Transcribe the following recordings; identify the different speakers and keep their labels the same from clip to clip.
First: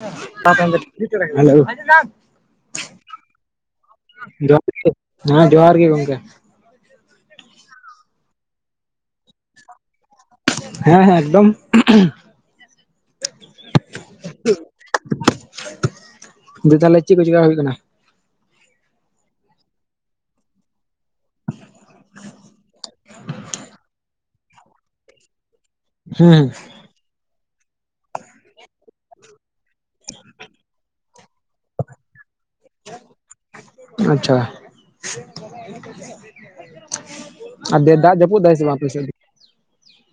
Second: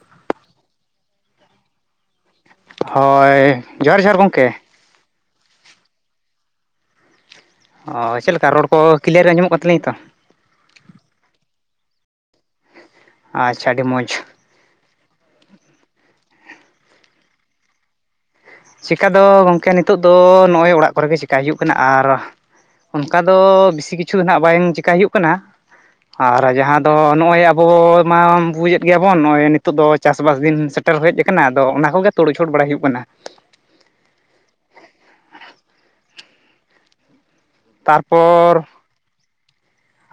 Speaker 1: [unintelligible] Hello [unintelligible]
Speaker 2: ᱦᱚᱭ, ᱡᱚᱸᱦᱟᱨᱼᱡᱚᱸᱦᱟᱨ ᱜᱚᱝᱠᱮ᱾
Speaker 1: ᱦᱮᱸ ᱡᱚᱸᱦᱟᱨ ᱜᱮᱜᱚᱝᱠᱮ᱾
Speaker 2: ᱚᱻ, ᱪᱮᱜ ᱞᱮᱠᱟ ᱨᱳᱲ ᱠᱚ, ᱠᱤᱞᱤᱭᱟᱨ ᱜᱮ ᱟᱧᱡᱚᱢᱚᱜ ᱠᱟᱱ ᱛᱟᱹᱞᱤᱧᱟ ᱛᱚ?
Speaker 1: ᱦᱮᱸᱼᱦᱮᱸ ᱮᱠᱫᱚᱢ᱾ [inaudible]
Speaker 2: ᱟᱪᱪᱷᱟ ᱟᱰᱤ ᱢᱚᱡᱽ᱾
Speaker 1: [inaudible] ᱫᱤ ᱛᱟᱦᱞᱮ ᱪᱮᱜ ᱠᱚ ᱪᱮᱠᱟ ᱦᱩᱭᱩᱜ ᱠᱟᱱᱟ?
Speaker 2: ᱪᱮᱠᱟ ᱫᱚ, ᱜᱚᱝᱠᱮ, ᱱᱤᱛᱚᱜ ᱫᱚ, ᱱᱚᱜ-ᱚᱭ ᱚᱲᱟᱜ ᱠᱚᱨᱮ ᱜᱮ ᱪᱤᱠᱟᱭ ᱦᱩᱭᱩᱜ ᱠᱟᱱᱟ, ᱟᱨᱼᱼ ᱚᱱᱠᱟ ᱫᱚ ᱵᱤᱥᱤ ᱠᱤᱪᱷᱩ ᱱᱟᱦᱟᱸᱜ ᱵᱟᱝ ᱪᱮᱠᱟᱭ ᱦᱩᱭᱩᱜ ᱠᱟᱱᱟ᱾ ᱟᱨ
Speaker 1: ᱦᱮᱸ
Speaker 2: ᱡᱟᱦᱟᱸ ᱫᱚ ᱱᱚᱜ-ᱚᱭ ᱟᱵᱚ ᱢᱟ ᱵᱩᱡᱮᱜ ᱜᱮᱭᱟ ᱵᱚᱱ ᱱᱚᱜ- ᱚᱭ ᱱᱤ ᱱᱤᱛᱚᱜ ᱫᱚ ᱪᱟᱥᱼᱵᱟᱥ ᱫᱤᱱ ᱥᱮᱴᱮᱨ ᱦᱮᱡ ᱠᱟᱱᱟ ᱟᱫᱚ ᱚᱱᱟ ᱠᱚᱜᱮ ᱛᱩᱲ ᱪᱷᱩᱲ ᱵᱟᱲᱟᱭ ᱦᱩᱭ
Speaker 1: ᱟᱸᱪᱪᱷᱟ᱾ ᱟᱨ ᱵᱮᱭᱤ ᱫᱟᱜ ᱡᱟᱹᱯᱩᱜ ᱫᱟᱭ ᱥᱮ
Speaker 2: ᱛᱟᱨᱯᱚᱨ
Speaker 1: ᱵᱟᱝ ᱟᱯᱮ ᱥᱮᱜ ᱫᱚ?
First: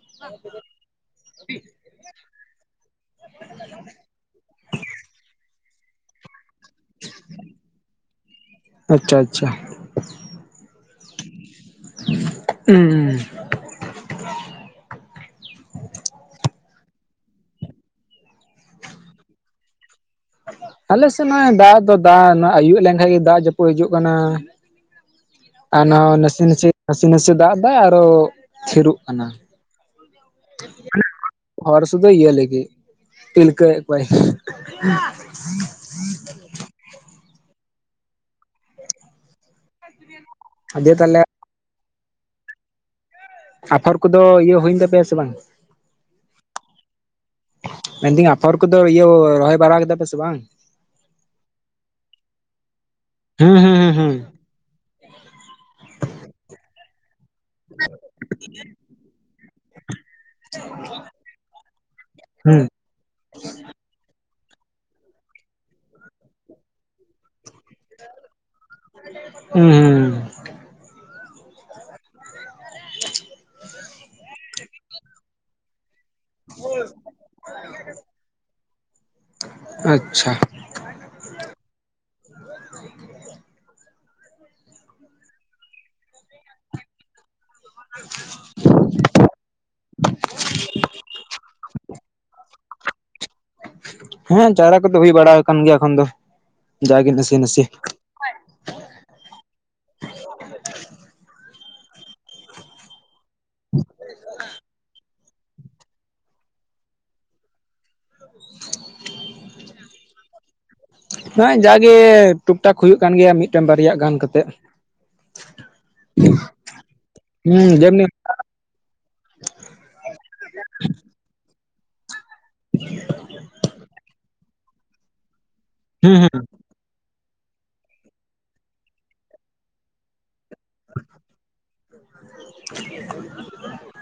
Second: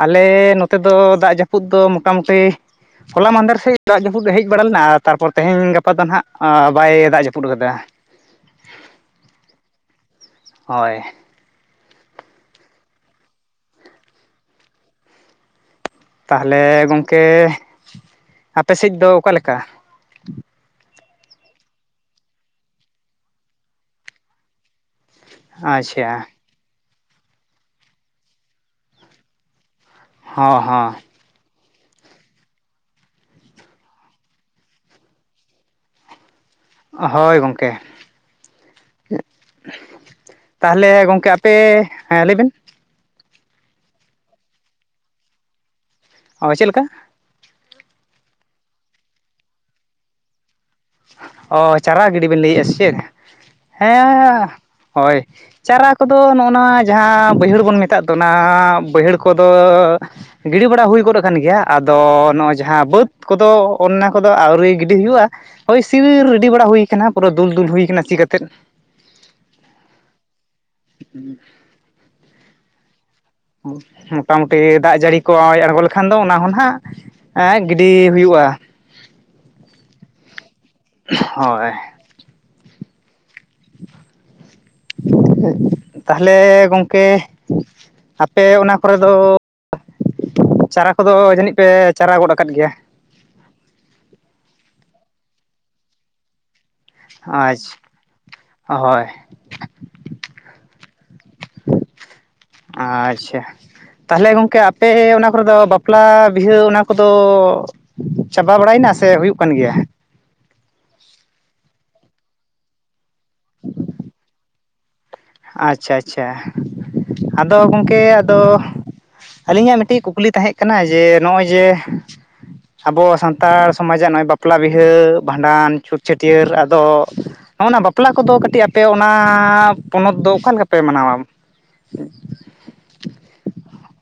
Speaker 2: ᱟᱞᱮ ᱱᱚᱛᱮ ᱫᱚ ᱫᱟᱜ ᱡᱟᱹᱯᱩᱫ ᱫᱚ ᱢᱚᱴᱟᱼᱢᱩᱴᱤ ᱦᱚᱞᱟ ᱢᱟᱦᱸᱫᱮᱨ ᱥᱮᱡ ᱫᱟᱜ ᱡᱟᱯᱩᱫ ᱦᱮᱡ ᱵᱟᱲᱟ ᱞᱮᱱᱟ ᱟᱨ ᱛᱟᱨᱯᱚᱨ ᱛᱮᱦᱮᱧ ᱜᱟᱯᱟ ᱫᱚ ᱱᱟᱦᱟᱸᱜ ᱚᱸᱻ ᱵᱟᱭ ᱫᱟᱜ ᱡᱟᱯᱩᱫ ᱟᱠᱟᱫᱟ᱾
Speaker 1: ᱟᱪᱪᱷᱟ ᱟᱪᱪᱷᱟ᱾
Speaker 2: ᱦᱚᱭ᱾
Speaker 1: ᱩᱸ᱾
Speaker 2: ᱛᱟᱦᱚᱞᱮ ᱜᱚᱝᱠᱮ ᱟᱯᱮ ᱥᱮᱡ ᱫᱚ ᱚᱠᱟ ᱞᱮᱠᱟ?
Speaker 1: ᱟᱞᱮᱥᱮᱡ ᱱᱚᱜᱼᱚᱭ ᱫᱟᱜ ᱫᱚ ᱫᱟᱜ ᱟᱭᱩᱵ ᱞᱮᱱᱠᱷᱟᱱ ᱜᱮ ᱫᱟᱜ ᱡᱟᱹᱯᱩᱫ ᱦᱤᱡᱩᱜ ᱠᱟᱱᱟ᱾ ᱟᱨ ᱱᱚᱸᱜᱚᱭ
Speaker 2: ᱟᱪᱪᱷᱟ
Speaker 1: ᱱᱟᱥᱮ ᱱᱟᱥᱮ ᱱᱟᱥᱮ ᱱᱟᱥᱮ ᱫᱟᱜ ᱫᱟᱭ ᱟᱨᱚ ᱛᱷᱤᱨᱚᱜ ᱠᱟᱱᱟ᱾
Speaker 2: ᱦᱚᱸ
Speaker 1: ᱦᱚᱲ ᱥᱩᱫᱟᱹ ᱤᱭᱟ. ᱞᱟ. ᱜᱤᱛ ᱞᱤᱞᱠᱟ. ᱮᱫ ᱠᱚᱣᱟᱭ,
Speaker 2: ᱦᱳᱭ ᱜᱚᱝᱠᱮ ᱛᱟᱦᱚᱞᱮ ᱜᱚᱝᱠᱮ ᱯᱮ ᱦᱮᱸ ᱞᱟᱹᱭ ᱵᱮᱱ,
Speaker 1: ᱟᱯᱷᱚᱨ ᱠᱚᱫᱚ ᱤᱭᱟᱹ ᱦᱩᱭᱮᱱ ᱛᱟᱯᱮᱭᱟ ᱥᱮ ᱵᱟᱝ?
Speaker 2: ᱚ ᱪᱮᱫ ᱞᱮᱠᱟ?
Speaker 1: ᱢᱮᱱᱫᱟᱹᱧ ᱟᱯᱷᱚᱨ ᱠᱚᱫᱚ ᱤᱭᱟᱹ ᱨᱚᱦᱚᱭ ᱵᱟᱲᱟ ᱠᱮᱫᱟ ᱯᱮ ᱥᱮ ᱵᱟᱝ?
Speaker 2: ᱚ ᱪᱟᱨᱟ ᱜᱤᱰᱤ ᱵᱮᱱ ᱞᱟᱹᱭᱮᱫᱼᱟ ᱥᱮᱪᱮᱫ
Speaker 1: ᱦᱩᱸ ᱦᱩᱸ ᱦᱩᱸ
Speaker 2: ᱦᱮᱸ, ᱦᱳᱭ ᱪᱟᱨᱟ ᱠᱚᱫᱚ ᱱᱚᱜᱼᱚᱱᱟ ᱡᱟᱦᱟᱸ ᱵᱟᱹᱭᱦᱟᱹᱲ ᱵᱚᱱ ᱢᱮᱛᱟᱜ ᱫᱚ ᱚᱱᱟ ᱵᱟᱹᱭᱦᱟᱹᱲ ᱠᱚ ᱠᱚᱫᱚ ᱜᱤᱲᱤ ᱵᱟᱲᱟ ᱦᱩᱭ ᱜᱚᱫ ᱟᱠᱟᱱ ᱜᱮᱭᱟ ᱟᱫᱚ ᱱᱚᱜᱼᱚᱭ
Speaker 1: ᱦᱩᱸ
Speaker 2: ᱡᱟᱦᱟᱸ ᱵᱟᱹᱫᱽ ᱠᱚᱫᱚ ᱚᱱᱱᱟ ᱠᱚᱫᱚ ᱟᱹᱣᱨᱤ ᱜᱤᱰᱤ ᱦᱩᱭᱩᱜᱼᱟ, ᱦᱳᱭ ᱥᱤ ᱨᱮᱰᱤ ᱵᱟᱲᱟ ᱦᱩᱭ ᱠᱟᱱᱟ ᱯᱩᱨᱟᱹ ᱫᱩᱞᱼ ᱫᱩᱞ ᱦᱩᱭᱠᱟᱱᱟ ᱥᱤ ᱠᱟᱛᱮᱫ,
Speaker 1: ᱦᱩᱸ ᱦᱩᱸ᱾
Speaker 2: ᱦᱩᱸ, ᱢᱚᱴᱟᱢᱩᱴᱤ ᱫᱟᱜ ᱡᱟᱹᱲᱤ ᱠᱚᱜ ᱟᱬᱜᱚ ᱠᱷᱟᱱ ᱫᱚ ᱚᱱᱟ ᱦᱚᱸ ᱱᱟᱦᱟᱜ ᱜᱤᱰᱤ ᱦᱩᱭᱩᱜᱼᱟ᱾
Speaker 1: ᱟᱪᱪᱷᱟ᱾
Speaker 2: ᱦᱳᱭ᱾
Speaker 1: [inaudible]
Speaker 2: [inaudible] ᱛᱟᱦᱞᱮ ᱜᱚᱝᱠᱮ
Speaker 1: [unintelligible]
Speaker 2: ᱟᱯᱮ ᱚᱱᱟ ᱠᱚᱨᱮ ᱫᱚ ᱪᱟᱨᱟ ᱠᱚᱫᱚ ᱡᱟᱹᱱᱤᱡ ᱯᱮ ᱪᱟᱨᱟ ᱜᱚᱫ ᱟᱠᱟᱫ ᱜᱮᱭᱟ?
Speaker 1: ᱦᱮᱸ ᱪᱟᱨᱟ ᱠᱚᱫᱚ ᱦᱩᱭ ᱵᱟᱲᱟ ᱟᱠᱟᱱ ᱜᱮᱭᱟ ᱮᱠᱷᱚᱱ ᱫᱚ᱾ ᱡᱟᱜᱮ ᱱᱟᱥᱮ ᱱᱟᱥᱮ
Speaker 2: ᱟᱪᱷ ᱦᱚᱭ᱾ ᱟᱪᱪᱷᱟ᱾ ᱛᱟᱞᱦᱮ ᱜᱚᱝᱠᱮ ᱟᱯᱮ ᱚᱱᱟ ᱠᱚᱨᱮ ᱫᱚ ᱵᱟᱯᱞᱟ ᱵᱤᱦᱟᱹ ᱚᱱᱟ ᱠᱚᱫᱚ ᱪᱟᱵᱟ ᱵᱟᱲᱟᱭᱮᱱᱟ ᱥᱮ ᱦᱩᱭᱩᱜ ᱠᱟᱱ ᱜᱮᱭᱟ?
Speaker 1: ᱱᱚᱜᱼᱚᱭ ᱡᱟᱜᱮ ᱴᱩᱠ ᱴᱟᱠ ᱦᱩᱭᱩᱜ ᱠᱟᱱ ᱜᱮᱭᱟ ᱢᱤᱫᱴᱮᱝ ᱵᱟᱨᱭᱟ ᱜᱟᱱ ᱠᱟᱛᱮᱜ।
Speaker 2: ᱟᱪᱪᱷᱟ ᱟᱪᱪᱷᱟ ᱟᱫᱚ
Speaker 1: ᱦᱩᱸ
Speaker 2: ᱜᱚᱝᱠᱮ
Speaker 1: ᱡᱮᱢᱱᱤ
Speaker 2: ᱛᱚ ᱟᱞᱤᱧᱟᱜ ᱢᱤᱫᱴᱤᱡ ᱠᱩᱠᱞᱤ ᱛᱟᱦᱮᱸ ᱠᱟᱱᱟ ᱡᱮ ᱱᱚᱜᱼᱚᱭ ᱡᱮ ᱟᱵᱚ ᱥᱟᱱᱛᱟᱲ ᱥᱚᱢᱟᱡᱟᱜ ᱱᱚᱜᱼᱚᱭ ᱵᱟᱯᱞᱟ ᱵᱤᱦᱟᱹ ᱵᱷᱟᱸᱰᱟᱱ ᱪᱷᱩᱛ
Speaker 1: ᱦᱩᱸ ᱦᱩᱸ
Speaker 2: ᱪᱷᱟᱹᱴᱭᱟᱹᱨ ᱫᱚ ᱱᱚᱜᱚᱼᱱᱟ ᱵᱟᱯᱞᱟ ᱠᱚᱫᱚ ᱠᱟᱹᱴᱤᱡ ᱟᱯᱮ ᱚᱱᱟ ᱯᱚᱱᱚᱛ ᱫᱚ ᱚᱠᱟ ᱞᱮᱠᱟ ᱯᱮ ᱢᱟᱱᱟᱣᱟ?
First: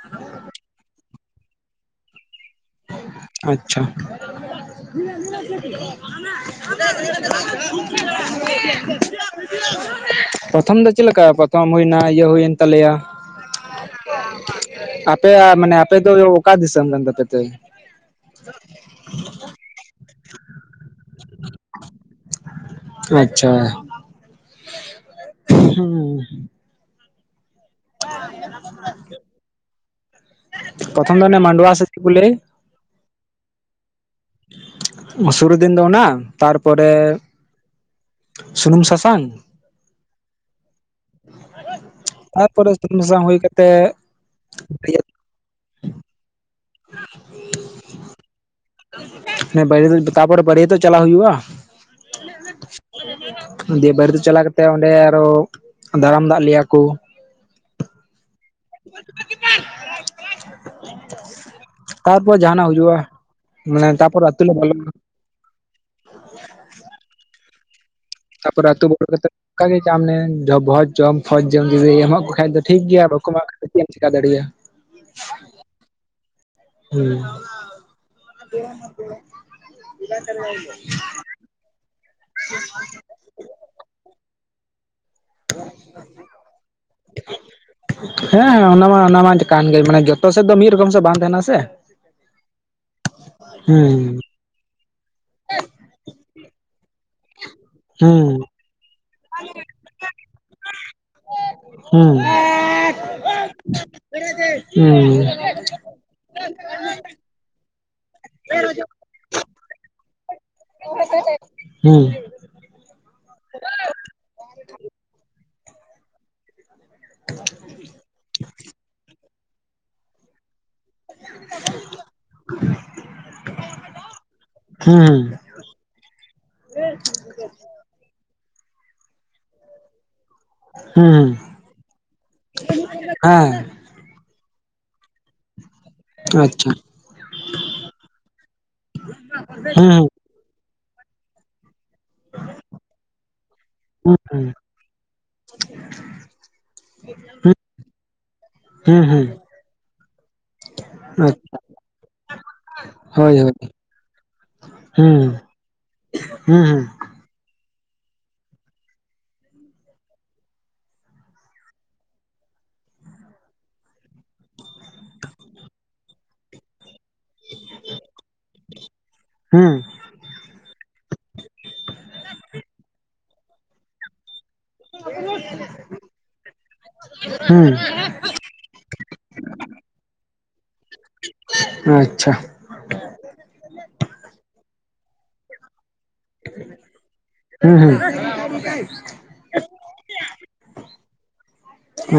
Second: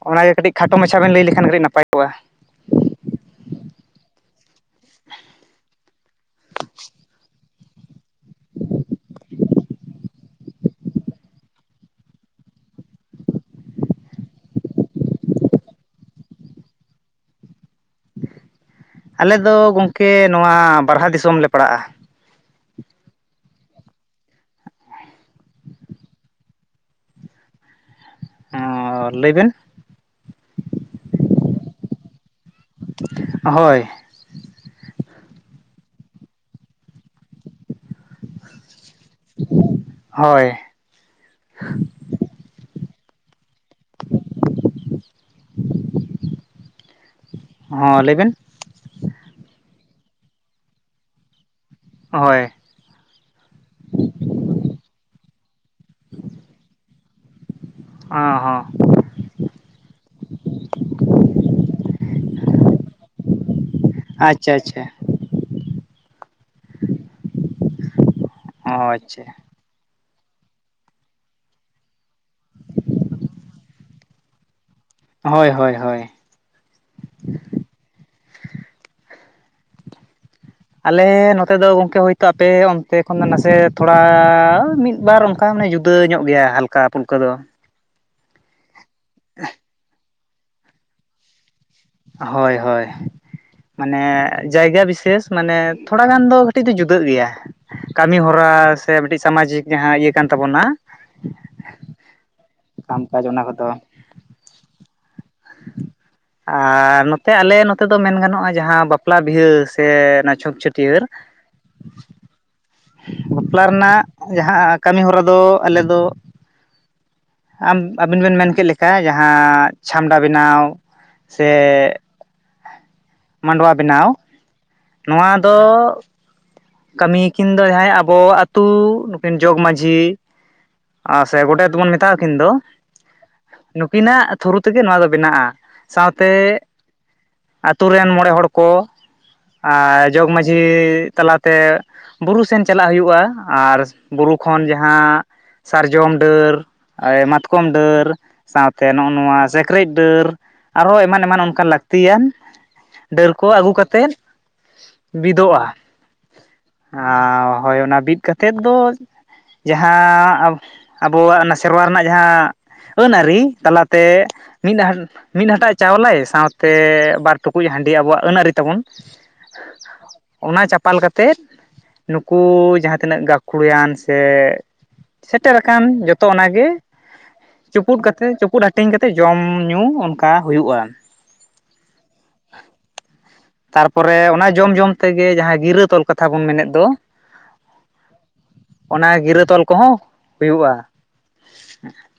Speaker 2: ᱚᱱᱟᱜᱮ ᱠᱟᱴᱤᱡ ᱠᱷᱟᱴᱚ ᱢᱟᱪᱷᱟ ᱵᱮᱱ ᱞᱟᱹᱭ ᱞᱮᱠᱷᱟᱱ ᱠᱟᱹᱴᱤᱡ ᱱᱟᱯᱟᱭ ᱠᱚᱜᱼᱟ᱾
Speaker 1: ᱟᱪᱪᱷᱟ᱾
Speaker 2: [unintelligible]
Speaker 1: ᱯᱨᱚᱛᱷᱚᱢ ᱫᱚ ᱪᱮᱫ ᱞᱮᱠᱟ ᱯᱨᱚᱛᱷᱚᱢ ᱦᱩᱭᱮᱱᱟ ᱤᱭᱟᱹ ᱦᱩᱭᱮᱱ ᱛᱟᱞᱮᱭᱟ ᱟᱯᱮᱭᱟᱜ ᱢᱟᱱᱮ ᱟᱯᱮ ᱫᱚ ᱚᱠᱟ ᱫᱤᱥᱟᱹᱢ ᱠᱟᱱ ᱛᱟᱯᱮ ᱛᱮ? [unintelligible]
Speaker 2: ᱟᱞᱮᱫᱚ ᱜᱚᱝᱠᱮ ᱱᱚᱣᱟ ᱵᱟᱨᱦᱟ ᱫᱤᱥᱚᱢᱞᱮ ᱯᱟᱲᱟᱜᱼᱟ᱾
Speaker 1: ᱟᱪᱪᱷᱟ ᱦᱩᱸ᱾
Speaker 2: ᱚ ᱞᱟᱹᱭ ᱵᱮᱱ
Speaker 1: ᱯᱨᱚᱛᱚᱢ ᱫᱚ ᱚᱱᱮ ᱢᱟᱱᱰᱣᱟ ᱥᱮ ᱪᱮᱫ ᱠᱚ ᱞᱮᱭ᱾
Speaker 2: ᱦᱳᱭ᱾
Speaker 1: ᱥᱩᱨᱩ ᱫᱤᱱ ᱫᱚ ᱚᱱᱟ ᱛᱟᱨᱯᱚᱨᱮ ᱥᱩᱱᱩᱢ ᱥᱟᱥᱟᱝ
Speaker 2: ᱦᱳᱭ
Speaker 1: ᱛᱟᱨᱯᱚᱨᱮ ᱥᱩᱱᱩᱢ ᱥᱟᱥᱟᱝ ᱦᱩᱭ ᱠᱟᱛᱮᱜ ᱵᱤᱦᱟᱹ
Speaker 2: [unintelligible]
Speaker 1: [unintelligible]
Speaker 2: ᱦᱚᱸ ᱞᱟᱹᱭᱵᱮᱱ?
Speaker 1: ᱦᱮᱸ ᱵᱟᱨᱤᱭᱟᱹᱛᱚᱜ ᱛᱟᱨᱯᱚᱨᱮ ᱵᱟᱨᱤᱭᱟᱹᱛᱚᱜ ᱪᱟᱞᱟᱜ ᱦᱩᱭᱩᱜᱼᱟ।
Speaker 2: ᱦᱳᱭ
Speaker 1: ᱫᱤᱭᱮ ᱵᱟᱨᱤᱭᱟᱹᱛᱚᱜ ᱪᱟᱞᱟᱣ ᱠᱟᱛᱮ ᱚᱸᱰᱮ ᱟᱨᱦᱚ ᱫᱟᱨᱟᱢ ᱫᱟᱜ ᱞᱮᱭᱟ ᱠᱩ᱾
Speaker 2: ᱚᱸ ᱦᱚᱸ᱾
Speaker 1: ᱛᱟᱨᱯᱚᱨ ᱡᱟᱦᱟᱸᱟᱱᱟᱜ ᱦᱩᱭᱩᱜᱼᱟ, ᱢᱟᱱᱮ ᱛᱟᱨᱯᱚᱨ ᱟᱛᱳ ᱞᱮ
Speaker 2: ᱟᱪᱪᱷᱟ ᱟᱪᱪᱷᱟ
Speaker 1: ᱵᱚᱞᱚᱱᱟ᱾ [inaudible] ᱛᱟᱨᱯᱚᱨ
Speaker 2: ᱚ
Speaker 1: ᱟᱛᱳ ᱵᱚᱞᱚ
Speaker 2: ᱟᱪᱪᱷᱟ
Speaker 1: ᱠᱟᱛᱮ ᱚᱱᱠᱟᱜ ᱜᱮ ᱪᱟᱢ ᱱᱮ ᱵᱷᱚᱡᱽ ᱡᱚᱢ ᱯᱷᱡᱽ ᱡᱚᱢ ᱡᱩᱫᱤ ᱮᱢᱚᱜ ᱠᱚ ᱠᱷᱟᱡ ᱫᱚ ᱴᱷᱤᱠ ᱜᱮᱭᱟ ᱵᱟᱠᱚ ᱮᱢᱟᱜ ᱠᱷᱟᱱ ᱪᱮᱫ ᱮᱢ ᱪᱮᱠᱟ ᱫᱟᱲᱤᱭᱟ᱾
Speaker 2: ᱦᱚᱭ ᱦᱚᱭ ᱦᱚᱭ᱾
Speaker 1: ᱦᱩᱸ᱾ [unintelligible]
Speaker 2: ᱟᱞᱮ ᱱᱚᱛᱮ ᱫᱚ ᱜᱚᱝᱠᱮ ᱦᱳᱭᱛᱚ ᱟᱯᱮ ᱚᱱᱛᱮ ᱠᱷᱚᱱ ᱫᱚ ᱱᱟᱥᱮ ᱛᱷᱚᱲᱟ ᱢᱤᱫ ᱵᱟᱨ ᱚᱱᱠᱟ ᱢᱟᱱᱮ ᱡᱩᱫᱟᱹ ᱧᱚᱜ ᱜᱮᱭᱟ ᱦᱟᱞᱠᱟ ᱯᱩᱞᱠᱟᱹ ᱫᱚ᱾
Speaker 1: ᱦᱮᱸ ᱦᱮᱸ ᱚᱱᱟ ᱢᱟ ᱚᱱᱟ ᱢᱟ ᱠᱟᱱ ᱜᱮ ᱢᱟᱱᱮ ᱡᱷᱚᱛᱚ ᱥᱮᱫ ᱫᱚ ᱢᱤᱫ ᱨᱚᱠᱚᱢ ᱥᱮᱫ ᱵᱟᱝ ᱛᱟᱦᱮᱱᱟ ᱥᱮ᱾
Speaker 2: ᱦᱚᱭ ᱦᱚᱭ, ᱢᱟᱱᱮ
Speaker 1: ᱦᱩᱸ
Speaker 2: ᱡᱟᱭᱜᱟ ᱵᱤᱥᱮᱥ ᱢᱟᱱᱮ ᱛᱷᱚᱲᱟ ᱜᱟᱱ ᱫᱚ ᱠᱟᱹᱴᱤᱡ ᱫᱚ ᱡᱩᱫᱟᱹᱜ ᱜᱤᱭᱟ᱾ ᱠᱟᱢᱤ
Speaker 1: ᱦᱩᱸ
Speaker 2: ᱦᱚᱨᱟ ᱥᱮ ᱢᱤᱫᱴᱤᱡ ᱥᱟᱢᱟᱡᱤᱠ ᱡᱟᱦᱟᱸ ᱤᱭᱟᱹ ᱠᱟᱱ ᱛᱟᱵᱚᱱᱟ᱾
Speaker 1: ᱦᱩᱸ
Speaker 2: ᱠᱟᱢᱠᱟᱡᱽ ᱚᱱᱟ ᱠᱚᱫᱚ
Speaker 1: ᱦᱩᱸ᱾
Speaker 2: ᱟᱨ ᱱᱚᱛᱮ ᱟᱞᱮ ᱱᱚᱛᱮ ᱫᱚ ᱢᱮᱱ ᱜᱟᱱᱚᱜᱼᱟ ᱡᱟᱦᱟᱸ ᱵᱟᱯᱞᱟ ᱵᱤᱦᱟᱹ ᱥᱮ ᱚᱱᱟ ᱪᱷᱩᱛ ᱪᱷᱟᱹᱴᱤᱭᱟᱹᱨ
Speaker 1: ᱦᱩᱸ
Speaker 2: ᱵᱟᱯᱞᱟ ᱨᱮᱱᱟᱜ ᱡᱟᱦᱟᱸ ᱠᱟᱹᱢᱤ ᱦᱚᱨᱟ ᱫᱚ ᱟᱞᱮ ᱫᱚ ᱟᱢ ᱟᱵᱤᱱ ᱵᱮᱱ ᱢᱮᱱ ᱠᱮᱜ ᱞᱮᱠᱟ ᱡᱟᱦᱟᱸ ᱪᱷᱟᱢᱰᱟ ᱵᱮᱱᱟᱣ, ᱥᱮ ᱢᱟᱸᱰᱚᱣᱟ ᱵᱮᱱᱟᱣ
Speaker 1: ᱦᱩᱸ
Speaker 2: ᱱᱚᱣᱟ ᱫᱚ, ᱠᱟᱹᱢᱤ ᱠᱤᱱ ᱫᱚ ᱡᱟᱦᱟᱸᱭ ᱟᱵᱚ ᱟᱛᱳ ᱱᱩᱠᱤᱱ ᱡᱚᱜᱽᱢᱟᱺᱡᱷᱤ ᱟᱨ
Speaker 1: ᱦᱩᱸ
Speaker 2: ᱥᱮ ᱜᱳᱴᱮᱛ ᱵᱚᱱ ᱢᱮᱛᱟ ᱟᱠᱤᱱ ᱫᱚ,
Speaker 1: ᱦᱮᱸ
Speaker 2: ᱱᱩᱠᱤᱱᱟᱜ ᱛᱷᱩᱨᱩ ᱛᱮᱜᱮ ᱱᱚᱣᱟ ᱫᱚ ᱵᱮᱱᱟᱜᱼᱟ᱾ ᱥᱟᱶᱛᱮ
Speaker 1: ᱟᱪᱪᱷᱟ
Speaker 2: ᱟᱛᱳ ᱨᱮᱱ ᱢᱚᱬᱮ ᱦᱚᱲ ᱠᱚ ᱟᱨ
Speaker 1: ᱦᱩᱸ
Speaker 2: ᱡᱚᱜᱽ ᱢᱟᱺᱡᱷᱤ ᱢᱟᱹᱡᱷᱤ ᱛᱟᱞᱟᱛᱮ ᱵᱩᱨᱩ ᱥᱮᱱ ᱪᱟᱞᱟᱜ ᱦᱩᱭᱩᱜᱼᱟ᱾ ᱟᱨ
Speaker 1: ᱦᱩᱸ
Speaker 2: ᱵᱩᱨᱩ
Speaker 1: ᱦᱩᱸ
Speaker 2: ᱠᱷᱚᱱ ᱡᱟᱦᱟᱸ ᱥᱟᱨᱡᱚᱢ ᱰᱟᱹᱨ,
Speaker 1: ᱦᱩᱸ
Speaker 2: ᱢᱟᱛᱠᱚᱢ ᱰᱟᱹᱨ, ᱥᱟᱶᱛᱮ
Speaker 1: ᱦᱩᱸ
Speaker 2: ᱱᱚᱜᱼᱚ
Speaker 1: ᱦᱩᱸ
Speaker 2: ᱱᱚᱣᱟ ᱥᱮ ᱠᱨᱮᱡ ᱰᱟᱹᱨ ᱟᱨᱦᱚᱸ ᱮᱢᱟᱱ ᱮᱢᱟᱱ
Speaker 1: ᱟᱪᱪᱷᱟ
Speaker 2: ᱚᱱᱠᱟᱱ ᱞᱟᱹᱠᱛᱤᱭᱟᱱ ᱰᱟᱹᱨ
Speaker 1: ᱦᱳᱭ
Speaker 2: ᱠᱚ
Speaker 1: ᱦᱳᱭ
Speaker 2: ᱟᱹᱜᱩ ᱠᱟᱛᱮᱫ,
Speaker 1: ᱦᱩᱸ
Speaker 2: ᱵᱤᱫᱚᱜᱼᱟ᱾
Speaker 1: ᱦᱩᱸ ᱦᱩᱸ
Speaker 2: ᱟᱨ ᱦᱳᱭ ᱚᱱᱟ ᱵᱤᱫ ᱠᱟᱛᱮᱫ ᱫᱚ ᱡᱟᱦᱟᱸ ᱟᱵᱚᱣᱟᱜ ᱚᱱᱟ ᱥᱮᱨᱣᱟ ᱨᱮᱱᱟᱜ ᱡᱟᱦᱟᱸ ᱟᱹᱱ ᱟᱹᱨᱤ ᱛᱟᱞᱟᱛᱮ ᱢᱤᱫ ᱦᱟ ᱢᱤᱫ ᱦᱟᱴᱟᱜ ᱪᱟᱣᱞᱮ ᱥᱟᱶᱛᱮ ᱴᱩᱠᱩᱡ ᱦᱟᱺᱰᱤ ᱟᱵᱚᱣᱟᱜ ᱟᱹᱱ ᱟᱨᱤ ᱛᱟᱵᱚᱱ᱾
Speaker 1: ᱦᱩᱸ
Speaker 2: ᱚᱱᱟ ᱪᱟᱯᱟᱞ ᱠᱟᱛᱮᱫ, ᱱᱩᱠᱩ ᱡᱟᱦᱟᱸ ᱛᱤᱱᱟᱹᱜ ᱜᱟᱹᱠᱷᱩᱲᱟᱱ ᱥᱮ ᱥᱮᱴᱮᱨᱟᱠᱟᱱ ᱡᱚᱛᱚ ᱚᱱᱟᱜᱮ
Speaker 1: ᱦᱩᱸ
Speaker 2: ᱪᱩᱯᱩᱫ ᱠᱟᱛᱮᱜ, ᱪᱩᱯᱩᱫ ᱦᱟᱹᱴᱤᱧ ᱠᱟᱛᱮᱫ ᱡᱚᱢ ᱧᱩ ᱚᱱᱠᱟ ᱦᱩᱭᱩᱜᱼᱟ᱾
Speaker 1: ᱟᱪᱪᱷᱟ,
Speaker 2: ᱛᱟᱨᱯᱚᱨᱮ ᱚᱱᱟ ᱡᱚᱢ ᱡᱚᱢ ᱛᱮᱜᱮ ᱡᱟᱦᱟᱸ ᱜᱤᱨᱟᱹ ᱛᱚᱞ ᱠᱚ, ᱠᱟᱛᱷᱟ ᱵᱚᱱ ᱢᱮᱱᱮᱫ ᱫᱚ᱾
Speaker 1: ᱦᱩᱸ ᱦᱩᱸ᱾
Speaker 2: ᱚᱱᱟ ᱜᱤᱨᱟᱹ ᱛᱚᱞ ᱠᱚᱦᱚᱸ ᱦᱩᱭᱩᱜᱼᱟ᱾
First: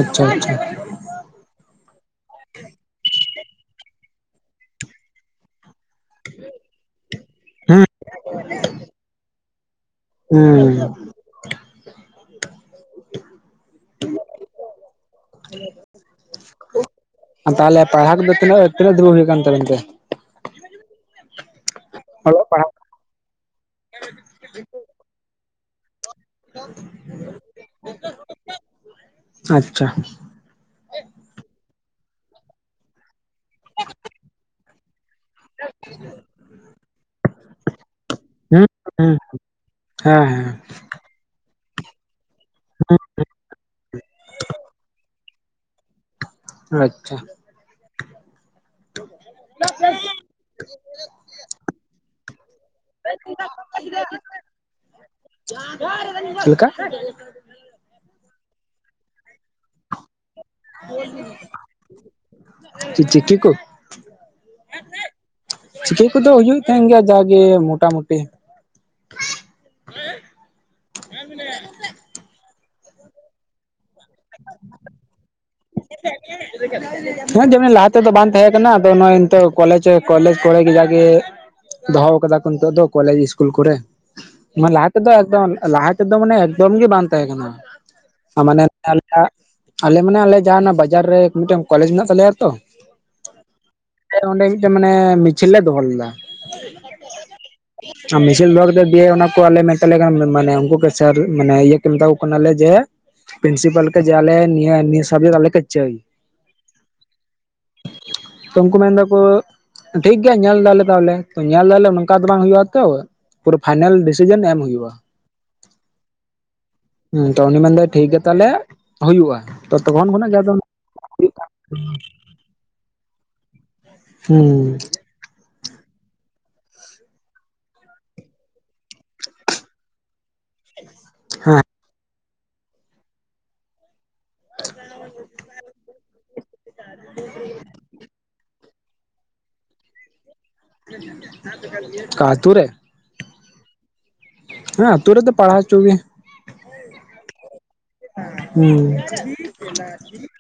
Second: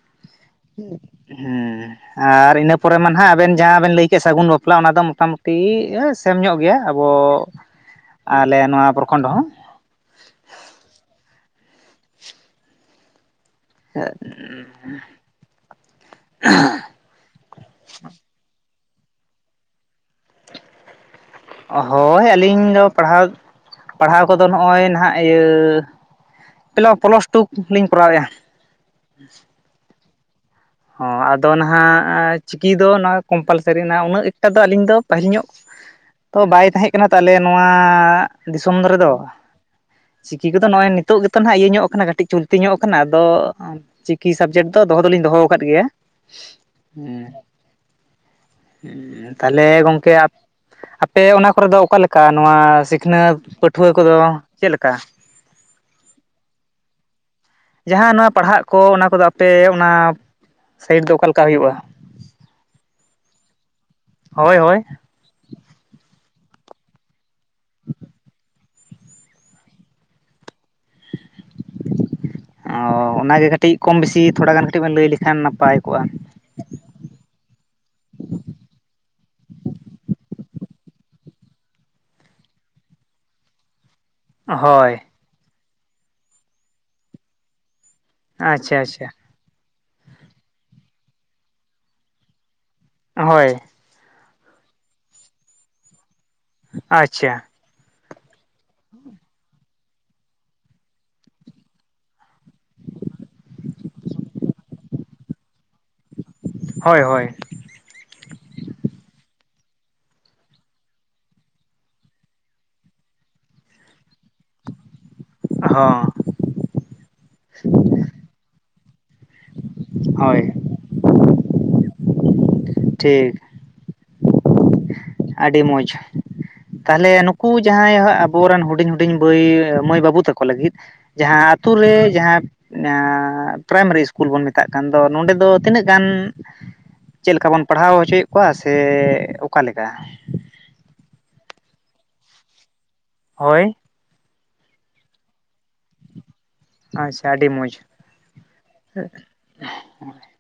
Speaker 1: ᱟᱪᱪᱷᱟ ᱟᱪᱪᱷᱟ,
Speaker 2: ᱦᱮᱸ ᱟᱨ ᱤᱱᱟᱹ ᱯᱚᱨᱮ ᱢᱟ ᱱᱟᱦᱟᱜ ᱟᱵᱮᱱ ᱡᱟᱦᱟᱸ ᱵᱮᱱ ᱞᱟᱹᱭ ᱠᱮᱫ‌ ᱥᱟᱹᱜᱩᱱ ᱵᱟᱯᱞᱟ ᱚᱱᱟ ᱫᱚ ᱢᱚᱴᱟᱢᱩᱴᱤ ᱥᱮᱢ ᱧᱚᱜ ᱜᱮᱭᱟ, ᱟᱵᱚ
Speaker 1: ᱦᱩᱸ
Speaker 2: ᱟᱞᱮ ᱱᱚᱣᱟ ᱯᱚᱨᱠᱷᱚᱸᱰ ᱦᱚᱸ᱾
Speaker 1: ᱦᱩᱸ,
Speaker 2: ᱦᱮᱜᱻ᱾ [unintelligible]
Speaker 1: ᱛᱟᱦᱚᱞᱮ ᱯᱟᱲᱦᱟᱜ ᱠᱚᱫᱚ ᱛᱤᱱᱟᱹᱜ ᱛᱤᱱᱟᱹᱜ ᱫᱷᱟᱵᱤᱡ ᱦᱩᱭ ᱟᱠᱟᱱ ᱛᱟᱵᱤᱱ ᱛᱮ?
Speaker 2: ᱦᱳᱭ
Speaker 1: ᱚᱞᱚᱜ
Speaker 2: ᱟᱹᱞᱤᱧ
Speaker 1: ᱯᱟᱲᱦᱟᱜ
Speaker 2: ᱫᱚ ᱯᱟᱲᱦᱟᱣ, ᱯᱟᱲᱦᱟᱣ ᱠᱚᱫᱚ ᱱᱚᱜᱼᱚᱭ ᱱᱟᱦᱟᱜ ᱤᱭᱟᱹ ᱯᱞᱟ ᱯᱞᱟᱥ ᱴᱩ ᱠᱚ ᱞᱤᱧ ᱠᱚᱨᱟᱣᱮᱫᱼᱟ᱾
Speaker 1: ᱟᱪᱪᱷᱟ᱾
Speaker 2: ᱦᱚᱸ ᱟᱫᱚ ᱱᱟᱦᱟᱜ ᱪᱤᱠᱤ ᱫᱚ ᱱᱚᱣᱟ ᱠᱚᱢᱯᱟᱞᱥᱟᱨᱤ ᱱᱟ, ᱩᱱᱟᱹᱜ ᱮᱠᱴᱟ ᱫᱚ ᱟᱞᱤᱧ ᱫᱚ ᱯᱟᱹᱦᱤᱞ ᱧᱚᱜ ᱛᱚ ᱵᱟᱭ ᱛᱟᱦᱮᱸ ᱠᱟᱱᱟ᱾ᱛᱟᱦᱚᱞᱮ ᱱᱚᱣᱟ
Speaker 1: ᱦᱩᱸ
Speaker 2: ᱫᱤᱥᱚᱢ ᱫᱷᱟᱨᱮ ᱫᱚ
Speaker 1: ᱦᱩᱸ ᱦᱮᱸ
Speaker 2: ᱪᱤᱠᱤ ᱠᱚᱫᱚ
Speaker 1: ᱦᱮᱸ
Speaker 2: ᱱᱚᱜᱼᱚᱭ ᱱᱤᱛ ᱱᱤᱛᱚᱜ ᱜᱮᱛᱚ ᱱᱟᱦᱟᱜ ᱤᱭᱟᱹ ᱧᱚᱜ ᱠᱟᱱᱟ ᱛᱚᱜ ᱜᱮᱛᱚ ᱱᱟᱦᱟᱜ ᱠᱟᱹᱴᱤᱡ ᱪᱚᱞᱛᱤ ᱧᱚᱜ ᱟᱠᱟᱱᱟ᱾ ᱟᱫᱚ ᱪᱤᱠᱤ ᱥᱟᱵᱽᱡᱮᱠᱴ ᱫᱚ ᱫᱚᱦᱚ ᱫᱚᱞᱤᱧ ᱫᱚᱦᱚ ᱟᱠᱟᱫ ᱜᱮᱭᱟ᱾
Speaker 1: ᱟᱪᱪᱷᱟ,
Speaker 2: ᱦᱮᱸ, ᱛᱟᱦᱞᱮ ᱜᱚᱝᱠᱮ ᱟᱯᱮ ᱚᱱᱟ ᱠᱚᱨᱮ ᱫᱚ ᱚᱠᱟᱞᱮᱠᱟ ᱱᱚᱣᱟ ᱥᱤᱠᱷᱱᱟᱹᱛ ᱯᱟᱹᱴᱷᱩᱣᱟᱹ ᱠᱚᱫᱚ ᱪᱮᱜᱞᱮᱠᱟ?
Speaker 1: ᱪᱮᱫ ᱞᱮᱠᱟ?
Speaker 2: ᱡᱟᱦᱟᱸ ᱱᱚᱣᱟ ᱯᱟᱲᱦᱟᱜ ᱠᱚ ᱚᱱᱟ ᱠᱚᱫᱚ ᱟᱯᱮ ᱚᱱᱟ, ᱥᱟᱭᱤᱰ ᱫᱚ ᱚᱠᱟ ᱞᱮᱠᱟ ᱦᱩᱭᱩᱜᱼᱟ?
Speaker 1: ᱪᱮᱫ ᱪᱤᱠᱤ ᱠᱚ?
Speaker 2: ᱦᱳᱭ ᱦᱳᱭ
Speaker 1: ᱪᱤᱠᱤ ᱠᱚᱫᱚ ᱦᱩᱭᱩᱜ ᱛᱟᱦᱮᱱ ᱜᱮᱭᱟ ᱡᱟᱜᱮ ᱢᱚᱴᱟᱢᱩᱴᱤ᱾ [unintelligible]
Speaker 2: ᱚ ᱚᱱᱟ ᱜᱮ ᱠᱟᱹᱴᱤᱡ ᱠᱚᱢ ᱵᱮᱥᱤ ᱛᱷᱚᱲᱟ ᱜᱟᱱ ᱠᱟᱹᱴᱤᱡ ᱵᱮᱱ ᱞᱟᱹᱭ ᱞᱮᱠᱷᱟᱱ ᱱᱟᱯᱟᱭ ᱼᱼ
Speaker 1: [unintelligible] [unintelligible] ᱡᱮᱢᱚᱱ ᱞᱟᱦᱟ ᱛᱮᱫᱚ ᱵᱟᱝ ᱛᱟᱦᱮᱸ ᱠᱟᱱᱟ᱾ᱟᱫᱚ ᱱᱚᱜᱚᱭ ᱱᱤᱛᱚᱜ ᱠᱚᱞᱮᱡᱽ ᱠᱚᱞᱮᱡᱽ ᱠᱚ ᱨᱮ ᱜᱮ ᱡᱟᱜᱮᱼᱼ ᱫᱚᱦᱚ ᱟᱠᱟᱫᱟ ᱠᱚ ᱱᱤᱛᱚᱜ ᱫᱚ, ᱠᱚᱞᱮᱡᱽ ᱤᱥᱠᱩᱞ ᱠᱚᱨᱮ᱾ [unintelligible] ᱞᱟᱦᱟ
Speaker 2: ᱦᱳᱭ
Speaker 1: ᱛᱮ ᱫᱚ ᱞᱟᱦᱟ ᱛᱮᱫᱚ ᱢᱟᱱᱮ ᱮᱠᱫᱚᱢ ᱜᱮ ᱵᱟᱝ ᱛᱟᱦᱮᱸ ᱠᱟᱱᱟ᱾ ᱟᱨ ᱢᱟᱱᱮ
Speaker 2: ᱟᱪᱪᱷᱟ
Speaker 1: ᱟᱞᱮ
Speaker 2: ᱟᱪᱪᱷᱟ
Speaker 1: ᱟᱞᱮ ᱢᱟᱱᱮ ᱟᱞᱮ ᱡᱟᱦᱟᱸ ᱵᱟᱡᱟᱨ ᱨᱮ, ᱢᱤᱫᱴᱮᱱ ᱠᱚᱞᱮᱡᱽ ᱢᱮᱱᱟᱜ ᱛᱟᱞᱮᱭᱟ ᱛᱚ᱾
Speaker 2: ᱦᱳᱭ
Speaker 1: ᱚᱸᱰᱮ ᱢᱤᱫᱴᱮᱱ ᱢᱟᱱᱮ ᱢᱤᱪᱷᱤᱞ ᱞᱮ ᱫᱚᱦᱚ ᱞᱮᱫᱟ᱾
Speaker 2: ᱟᱪᱪᱷᱟ
Speaker 1: ᱟᱨ ᱢᱤᱪᱷᱤᱞ ᱵᱷᱟᱜᱽ ᱫᱚ ᱫᱤᱭᱮ ᱚᱱᱟ ᱠᱚ ᱟᱞᱮ ᱢᱮᱛᱟᱞᱮ ᱢᱟᱱᱮ ᱩᱱᱠᱩ ᱠᱟᱨ ᱢᱟᱱᱮ ᱤᱭᱟᱹ ᱠᱚ ᱢᱮᱛᱟ ᱠᱚ ᱠᱟᱱᱟᱞᱮ ᱡᱮ, ᱯᱨᱤᱱᱥᱤᱯᱟᱞ ᱡᱮ ᱟᱞᱮ ᱱᱤᱭᱟᱹ ᱱᱤᱭᱟᱹ ᱥᱟᱵᱡᱮᱠᱴ ᱟᱞᱮ ᱛᱮᱫ ᱪᱟᱹᱭᱼᱼ
Speaker 2: ᱦᱳᱭ ᱦᱳᱭ
Speaker 1: ᱛᱚ ᱩᱱᱠᱩ ᱢᱮᱱ ᱫᱟᱠᱚ ᱴᱷᱤᱠ ᱜᱮᱭᱟ ᱧᱮᱞ ᱫᱟᱞᱮ ᱛᱟᱦᱞᱮ, ᱧᱮᱞ ᱫᱟᱞᱮ ᱱᱚᱝᱠᱟ ᱫᱚ ᱵᱟᱝ ᱦᱩᱭᱩᱜ ᱟ ᱛᱚ᱾ ᱯᱩᱨᱟᱹ ᱯᱷᱟᱭᱱᱟᱞ ᱰᱤᱥᱤᱡᱮᱱ ᱮᱢ ᱦᱩᱭᱩᱜᱼᱟ᱾
Speaker 2: ᱦᱚᱸᱻ
Speaker 1: ᱦᱮᱸ ᱛᱚ ᱩᱱᱤ ᱢᱮᱱᱫᱟᱭ ᱴᱷᱤᱠ ᱜᱮᱭᱟ ᱛᱟᱦᱞᱮ ᱦᱩᱭᱩᱜᱼᱟ᱾ ᱛᱚ ᱛᱚᱠᱷᱚᱱ ᱠᱷᱚᱱᱟᱜ ᱜᱮ
Speaker 2: ᱦᱳᱭ
Speaker 1: ᱟᱫᱚ ᱼᱼ [unintelligible]
Speaker 2: ᱴᱷᱤᱠ
Speaker 1: ᱦᱩᱸ
Speaker 2: ᱟᱹᱰᱤ ᱢᱚᱡᱽ᱾ ᱛᱟᱦᱞᱮ ᱱᱩᱠᱩ ᱡᱟᱦᱟᱸᱭ ᱟᱵᱚ ᱨᱮᱱ ᱦᱩᱰᱤᱧ ᱦᱩᱰᱤᱧ ᱵᱟᱹᱭ ᱢᱟᱹᱭ ᱵᱟᱹᱵᱩ ᱛᱟᱠᱚ ᱞᱟᱹᱜᱤᱫ, ᱡᱟᱦᱟᱸ
Speaker 1: ᱦᱮᱸ
Speaker 2: ᱟᱛᱳ ᱨᱮ ᱡᱟᱦᱟᱸ ᱯᱨᱟᱭᱢᱟᱨᱤ [unintelligible] ᱤᱥᱼᱼ ᱠᱩᱞ ᱵᱚᱱ ᱢᱮᱛᱟᱜ ᱠᱟᱱ ᱫᱚ, ᱱᱚᱰᱮ ᱫᱚ ᱛᱤᱱᱟᱹᱜ ᱜᱟᱱ ᱪᱮᱫ ᱞᱮᱠᱟ ᱵᱚᱱ ᱯᱟᱲᱦᱟᱣ ᱦᱚᱪᱚᱭᱮᱫ ᱠᱚᱣᱟ᱾ ᱥᱮ ᱥᱮ ᱚᱠᱟ ᱞᱮᱠᱟ᱾
Speaker 1: [unintelligible] ᱟᱹᱛᱩ ᱨᱮᱼᱼ
Speaker 2: ᱦᱳᱭ
Speaker 1: ᱦᱮᱸ ᱟᱛᱳ ᱨᱮᱫᱚ ᱯᱟᱲᱦᱟᱣ ᱦᱚᱪᱚ ᱜᱮ᱾
Speaker 2: ᱟᱪᱪᱷᱟ ᱟᱹᱰᱤ ᱢᱚᱡᱽ᱾
Speaker 1: [unintelligible]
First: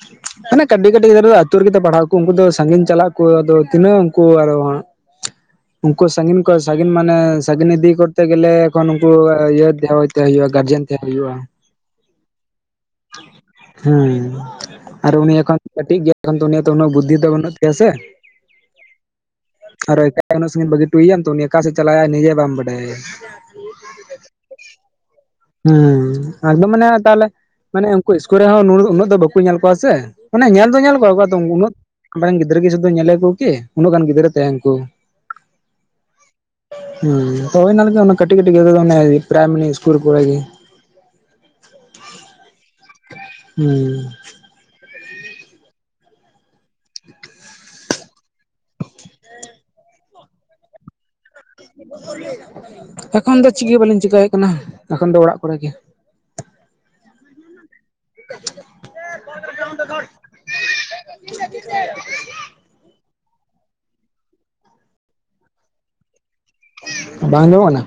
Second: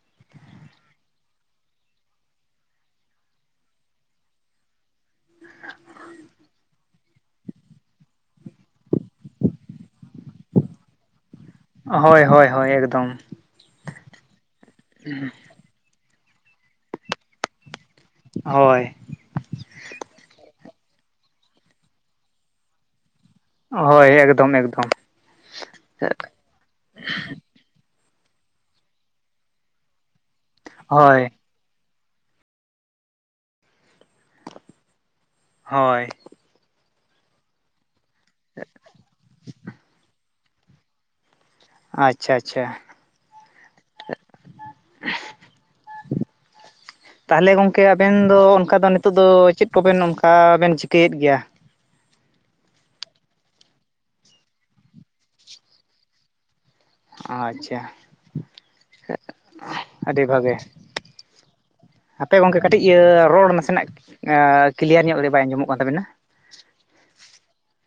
Speaker 1: ᱦᱟᱱᱮ ᱠᱟᱹᱴᱤᱡ ᱠᱟᱹᱴᱤᱡ ᱜᱤᱫᱽᱨᱟᱹ ᱫᱚ, ᱟᱹᱛᱩ ᱨᱮᱜᱮ ᱯᱟᱲᱦᱟᱜ ᱠᱚ᱾ ᱩᱱᱠᱩ ᱫᱚ ᱥᱟᱹᱜᱤᱧ ᱪᱟᱞᱟᱜ ᱠᱚ ᱟᱫᱚ ᱛᱤᱱᱟᱹᱜ ᱩᱱᱠᱩ [unintelligible] ᱦᱟᱸᱜᱼᱼ
Speaker 2: [inaudible]
Speaker 1: ᱩᱱᱠᱩ ᱥᱟᱺᱜᱤᱧ ᱠᱚ ᱥᱟᱺᱜᱤᱧ ᱢᱟᱱᱮ ᱥᱟᱜᱤᱧ ᱤᱫᱤ ᱠᱚᱛᱮ ᱜᱮᱞᱮ ᱮᱠᱷᱚᱱ ᱩᱱᱠᱩ ᱤᱭᱟᱹ [unintelligible] [unintelligible] ᱦᱩᱭᱩᱜᱼᱟ ᱜᱟᱨᱡᱮᱱ ᱛᱟᱦᱮᱸ ᱦᱩᱭᱩᱜᱼᱟ᱾
Speaker 2: ᱦᱳᱭ ᱦᱳᱭ ᱦᱳᱭ [unintelligible]
Speaker 1: ᱦᱮᱸ ᱟᱨ ᱩᱱᱤ ᱮᱠᱷᱚᱱ ᱠᱟᱹᱴᱤᱡ ᱜᱮᱼᱼ ᱮᱱᱠᱷᱟᱱ ᱫᱚ ᱩᱱᱤᱭᱟᱜ ᱫᱚ ᱩᱱᱟᱹᱜ ᱵᱩᱫᱽᱫᱷᱤ ᱫᱚ ᱵᱟᱹᱱᱩᱜ ᱛᱟᱭᱟ ᱥᱮ᱾
Speaker 2: ᱦᱳᱭ
Speaker 1: ᱟᱨ [unintelligible] ᱩᱱᱤ ᱟᱠᱟ ᱥᱮᱫ ᱪᱟᱞᱟᱜ ᱱᱤᱡᱮ ᱵᱟᱢ ᱵᱟᱰᱟᱭᱟ
Speaker 2: ᱦᱳᱭ ᱮᱠᱫᱚᱢ ᱮᱠᱫᱚᱢ
Speaker 1: ᱦᱮᱸ [unintelligible] ᱢᱟᱱᱮ ᱛᱟᱦᱞᱮᱼᱼ ᱢᱟᱱᱮ ᱩᱱᱠᱩ ᱤᱥᱠᱩᱞ ᱨᱮ ᱦᱚᱸ ᱩᱱᱟᱹᱜ ᱫᱚ ᱵᱟᱠᱚ ᱧᱮᱞ ᱠᱚᱣᱟ ᱥᱮ ᱢᱟᱱᱮ ᱧᱮᱞ ᱫᱚ ᱧᱮᱞ ᱠᱚᱣᱟ ᱚᱠᱟ
Speaker 2: ᱦᱳᱭ
Speaker 1: ᱩᱱᱟᱹᱜᱼᱼ ᱟᱢᱨᱮᱱ ᱜᱤᱫᱽᱨᱟᱹ ᱠᱚ ᱥᱷᱩᱫᱩ ᱧᱮᱞᱮᱫ ᱠᱚ ᱜᱮ ᱩᱱᱟᱹᱜ ᱜᱟᱱ ᱜᱤᱫᱽᱨᱟᱹ ᱛᱟᱦᱮᱱ ᱟᱠᱚ
Speaker 2: ᱦᱳᱭ
Speaker 1: ᱦᱩᱸ ᱦᱳᱭ ᱚᱱᱟ ᱞᱟᱜᱤᱫ ᱠᱟᱹᱴᱤᱡ ᱠᱟᱹᱴᱤᱡ [unintelligible] ᱯᱮᱨᱟᱭᱢᱟᱨᱤ ᱤᱥᱠᱩᱞ ᱠᱚ ᱨᱮ ᱜᱮᱼᱼ
Speaker 2: ᱟᱪᱪᱷᱟ ᱟᱪᱪᱷᱟ
Speaker 1: ᱦᱩᱸᱻ
Speaker 2: [unintelligible] ᱛᱟᱞᱦᱮ ᱜᱚᱝᱠᱮ ᱟᱵᱮᱱ ᱫᱚ ᱚᱱᱠᱟ ᱫᱚ ᱱᱤᱛᱚᱜ ᱫᱚ ᱪᱮᱫ ᱠᱚᱵᱮᱱ ᱚᱱᱠᱟ ᱵᱮᱱ ᱪᱤᱠᱟᱹᱭᱮᱫ ᱜᱮᱭᱟ?
Speaker 1: ᱮᱠᱷᱚᱱ ᱫᱚ ᱪᱮᱫ ᱜᱮ ᱵᱟᱞᱤᱧ ᱪᱮᱠᱟᱭ ᱮᱫ ᱠᱟᱱᱟ ᱮᱠᱷᱚᱱ ᱫᱚ ᱚᱲᱟᱜ ᱠᱚᱨᱮ ᱜᱮ।
Speaker 2: ᱚ ᱟᱪᱪᱷᱟ। ᱟᱹᱰᱤ ᱵᱷᱟᱜᱮ। ᱦᱟᱯᱮ ᱜᱚᱝᱠᱮ ᱠᱟᱹᱴᱤᱡ ᱤᱭᱟᱹ ᱨᱚᱲ ᱱᱟᱥᱮᱱᱟᱜ ᱮᱸᱻ ᱠᱤᱞᱤᱭᱟᱨ ᱧᱚᱜ ᱵᱟᱭ ᱟᱸᱡᱚᱢᱚᱜ ᱠᱟᱱ ᱛᱟᱵᱮᱱᱟ
Speaker 1: ᱵᱟᱝ ᱟᱸᱡᱚᱢᱚᱜ ᱠᱟᱱᱟ?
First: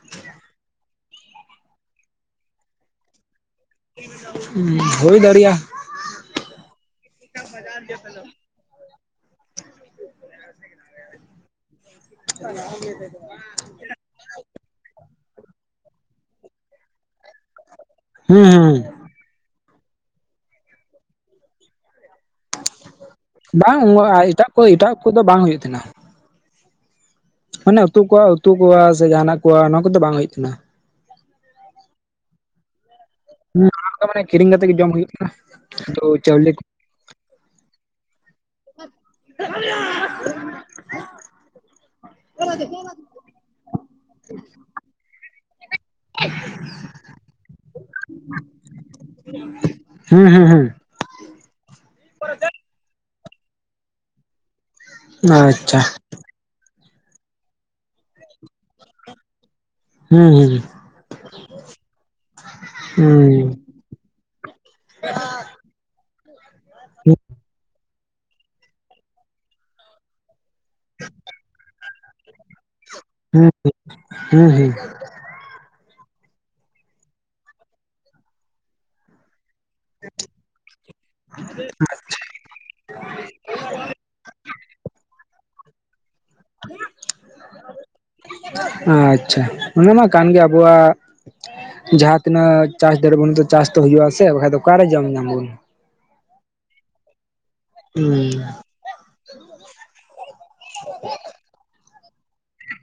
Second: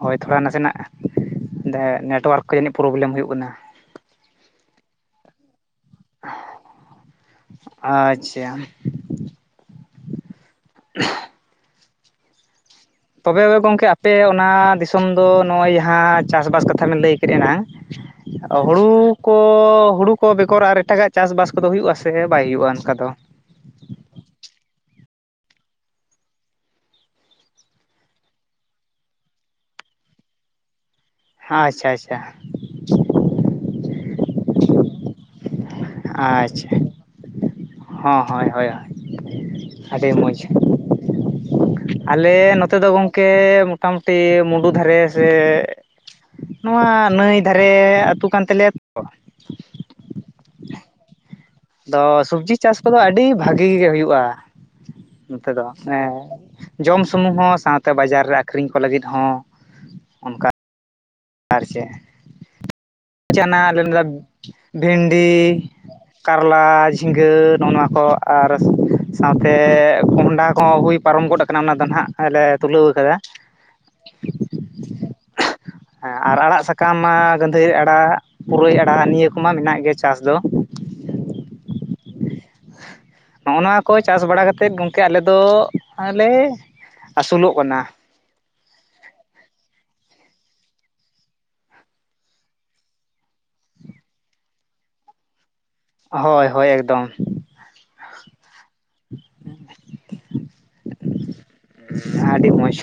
Speaker 2: ᱦᱳᱭ ᱛᱷᱚᱲᱟ ᱱᱟᱥᱮᱱᱟᱜ ᱱᱮᱴᱚᱣᱟᱨᱠ ᱠᱚ ᱡᱟᱹᱱᱤᱡ ᱯᱨᱳᱵᱞᱮᱢ ᱦᱩᱭᱩᱜ ᱠᱟᱱᱟ।
Speaker 1: ᱩᱸ ᱦᱩᱭ ᱫᱟᱲᱮᱭᱟ।
Speaker 2: ᱟᱪᱪᱷᱟ। [unintelligible]
Speaker 1: [unintelligible]
Speaker 2: ᱛᱚᱵᱮ ᱜᱚᱝᱠᱮ ᱟᱯᱮ ᱚᱱᱟ ᱫᱤᱥᱚᱢ ᱫᱚ ᱱᱚᱜᱼᱚᱭ ᱡᱟᱦᱟᱸ ᱪᱟᱥ ᱵᱟᱥ ᱠᱟᱛᱷᱟ ᱵᱮᱱ ᱞᱟᱹᱭ ᱠᱮᱫ ᱮᱱᱟᱝ
Speaker 1: ᱦᱩᱸ
Speaker 2: ᱚ
Speaker 1: ᱦᱩᱸ
Speaker 2: ᱦᱩᱲᱩ ᱠᱚ ᱦᱩᱲᱩ ᱠᱚ ᱵᱮᱜᱚᱨ ᱟᱨ ᱮᱴᱟᱜᱟᱜ ᱪᱟᱥ ᱵᱟᱥ ᱠᱚᱫᱚ ᱦᱩᱭᱩᱜᱼᱟ ᱥᱮ ᱵᱟᱭ ᱦᱩᱭᱩᱜᱼᱟ ᱚᱱᱠᱟ ᱫᱚ?
Speaker 1: ᱵᱟᱝ ᱮᱴᱟᱜ ᱠᱚ ᱮᱴᱟᱜ ᱠᱚ ᱫᱚ ᱵᱟᱝ ᱦᱩᱭᱩᱜ ᱛᱟᱦᱮᱱᱟ। ᱢᱟᱱᱮ ᱩᱛᱩ ᱠᱚ ᱩᱛᱩ ᱠᱚᱣᱟ ᱥᱮ ᱡᱟᱦᱟᱱᱟᱜ ᱠᱚᱣᱟᱜ ᱱᱚᱣᱟ ᱠᱚ ᱫᱚ ᱵᱟᱝ ᱦᱩᱭᱩᱜ ᱛᱟᱦᱮᱱᱟ।
Speaker 2: ᱟᱪᱪᱷᱟ ᱟᱪᱪᱷᱟ।
Speaker 1: [unintelligible] ᱫᱚ ᱢᱟᱱᱮ ᱠᱤᱨᱤᱧ ᱠᱟᱛᱮᱜ ᱜᱮ ᱡᱚᱢ ᱦᱩᱭᱩᱜ ᱠᱟᱱᱟ ᱛᱚ ᱪᱟᱣᱞᱮ
Speaker 2: ᱟᱪᱪᱷᱟ ᱦᱚᱸ ᱦᱳᱭ ᱦᱳᱭ ᱦᱳᱭ ᱟᱹᱰᱤ ᱢᱚᱡᱽ। ᱟᱞᱮ ᱱᱚᱛᱮ ᱫᱚ ᱜᱚᱝᱠᱮ ᱢᱚᱴᱟᱢᱩᱴᱤ ᱢᱩᱰᱩ ᱫᱷᱟᱨᱮ ᱥᱮ ᱱᱚᱣᱟ ᱱᱟᱹᱭ ᱫᱷᱟᱨᱮ ᱟᱹᱛᱩ ᱠᱟᱱ ᱛᱟᱞᱮᱭᱟ ᱛᱚ
Speaker 1: ᱦᱩᱸ ᱦᱩᱸ ᱦᱩᱸ
Speaker 2: ᱟᱫᱚ ᱥᱚᱵᱡᱤ ᱪᱟᱥ ᱠᱚᱫᱚ ᱟᱹᱰᱤ ᱵᱷᱟᱹᱜᱮ ᱜᱮ ᱦᱩᱭᱩᱜᱼᱟ ᱱᱚᱛᱮ ᱫᱚ
Speaker 1: ᱟᱪᱪᱷᱟ
Speaker 2: ᱦᱮᱸ ᱡᱚᱢ ᱥᱩᱢᱩᱝ ᱦᱚᱸ ᱥᱟᱶᱛᱮ ᱵᱟᱡᱟᱨ ᱨᱮ ᱟᱠᱷᱨᱤᱧ ᱠᱚ ᱞᱟᱹᱜᱤᱫ ᱦᱚᱸ।
Speaker 1: ᱦᱮᱸ
Speaker 2: ᱚᱱᱠᱟ
Speaker 1: ᱦᱩᱸ
Speaker 2: ᱟᱨ ᱪᱮᱫ [unintelligible] ᱵᱷᱤᱱᱰᱤ ᱠᱟᱨᱞᱟ
Speaker 1: ᱦᱩᱸ
Speaker 2: ᱡᱷᱤᱸᱜᱟᱹ ᱱᱚᱜᱼᱚ ᱱᱚᱣᱟ ᱠᱚ ᱟᱨ ᱥᱟᱶᱛᱮ ᱸᱦᱚᱰᱟ। ᱠᱚ ᱦᱩᱭ ᱯᱟᱨᱚᱢ ᱜᱚᱫ ᱟᱠᱟᱱᱟ ᱚᱱᱟ ᱫᱚ ᱱᱟᱦᱟᱜ ᱞᱮ ᱛᱩᱞᱟᱹᱣ ᱟᱠᱟᱫᱟ।
Speaker 1: [unintelligible] ᱦᱸ ᱦᱩᱸ।
Speaker 2: ᱦᱮᱸ ᱟᱨ ᱟᱲᱟᱜ ᱥᱟᱠᱟᱢ ᱢᱟ ᱜᱟᱸᱫᱷᱟᱹᱨᱤ ᱟᱲᱟᱜ ᱯᱩᱨᱟᱹᱭ ᱟᱲᱟᱜ ᱱᱤᱭᱟᱹ ᱠᱚᱢᱟ ᱢᱮᱱᱟᱜ ᱜᱮ ᱪᱟᱥ ᱫᱚ।
Speaker 1: [unintelligible]
Speaker 2: ᱱᱚᱜᱼᱚ ᱱᱚᱣᱟ ᱠᱚ ᱪᱟᱥ ᱵᱟᱲᱟ ᱠᱟᱛᱮᱫ ᱜᱚᱝᱠᱮ ᱟᱞᱮᱫᱚ ᱟᱞᱮ ᱟᱹᱥᱩᱞᱚᱜ ᱠᱟᱱᱟ।
Speaker 1: ᱟᱪᱪᱷᱟ ᱚᱱᱟᱢᱟ ᱠᱟᱱ ᱜᱮ ᱟᱵᱚᱣᱟᱜ ᱡᱟᱦᱟ ᱛᱤᱱᱟᱹᱜ ᱪᱟᱥ ᱫᱟᱲᱮᱜ ᱵᱚᱱ ᱪᱟᱥ ᱛᱚ ᱦᱳᱭᱳᱜ ᱟᱥᱮ ᱵᱟᱠᱷᱟᱡ ᱫᱚ ᱚᱠᱟᱨᱮ ᱡᱚᱢ ᱧᱟᱢᱟ ᱵᱚᱱ।
Speaker 2: ᱦᱳᱭ ᱦᱳᱭ ᱮᱠᱫᱚᱢ।
Speaker 1: ᱦᱩᱸ।
Speaker 2: ᱟᱹᱰᱤ ᱢᱚᱡᱽ।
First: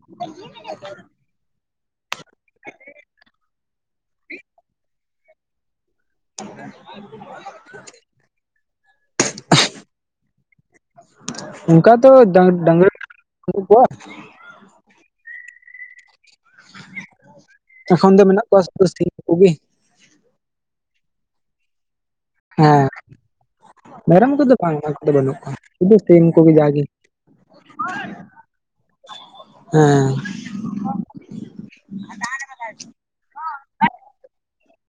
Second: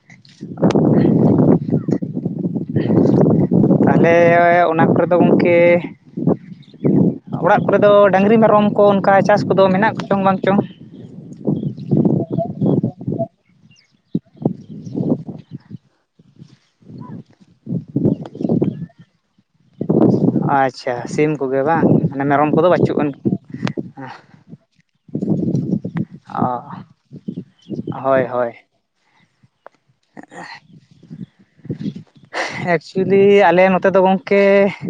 Speaker 1: [unintelligible]
Speaker 2: ᱛᱟᱞᱦᱮ ᱚᱱᱟ ᱠᱚᱨᱮ ᱫᱚ ᱜᱚᱝᱠᱮᱼᱼ
Speaker 1: [unintelligible]
Speaker 2: ᱚᱲᱟᱜ ᱠᱚᱨᱮ ᱫᱚ ᱰᱟᱹᱝᱨᱤ ᱢᱮᱨᱚᱢ ᱠᱚ ᱚᱱᱠᱟ ᱪᱟᱥ ᱠᱚᱫᱚ ᱢᱮᱱᱟᱜ ᱠᱚᱪᱚᱝ ᱵᱟᱝ ᱪᱚᱝ?
Speaker 1: ᱚᱱᱠᱟ ᱫᱚ ᱰᱟᱝ ᱰᱟᱝᱨᱤ [unintelligible] ᱫᱚ ᱮᱠᱷᱚᱱ ᱫᱚ ᱢᱮᱱᱟᱜ ᱠᱚᱣᱟ ᱥᱩᱫᱷᱩ ᱥᱤᱢ ᱴᱩᱠᱩ ᱜᱤ᱾
Speaker 2: ᱟᱪᱪᱷᱟ ᱥᱤᱢ ᱠᱚᱜᱮ ᱵᱟᱝ ᱢᱟᱱᱮ ᱢᱮᱨᱚᱢ ᱠᱚᱫᱚ
Speaker 1: ᱦᱮᱸ
Speaker 2: ᱵᱟᱹᱪᱩ ᱟᱱ᱾
Speaker 1: ᱢᱮᱨᱚᱢ ᱠᱚᱫᱚ ᱵᱟᱝ [unintelligible] ᱥᱩᱫᱷᱩ ᱥᱤᱢ ᱠᱚᱜᱮ
Speaker 2: ᱚ
Speaker 1: ᱡᱟᱜᱮ᱾
Speaker 2: ᱦᱳᱭ ᱦᱳᱭ᱾
Speaker 1: ᱦᱮᱸ
Speaker 2: ᱮᱠᱪᱩᱭᱮᱞᱤ ᱟᱞᱮ ᱱᱚᱛᱮ ᱫᱚ ᱜᱚᱢᱠᱮ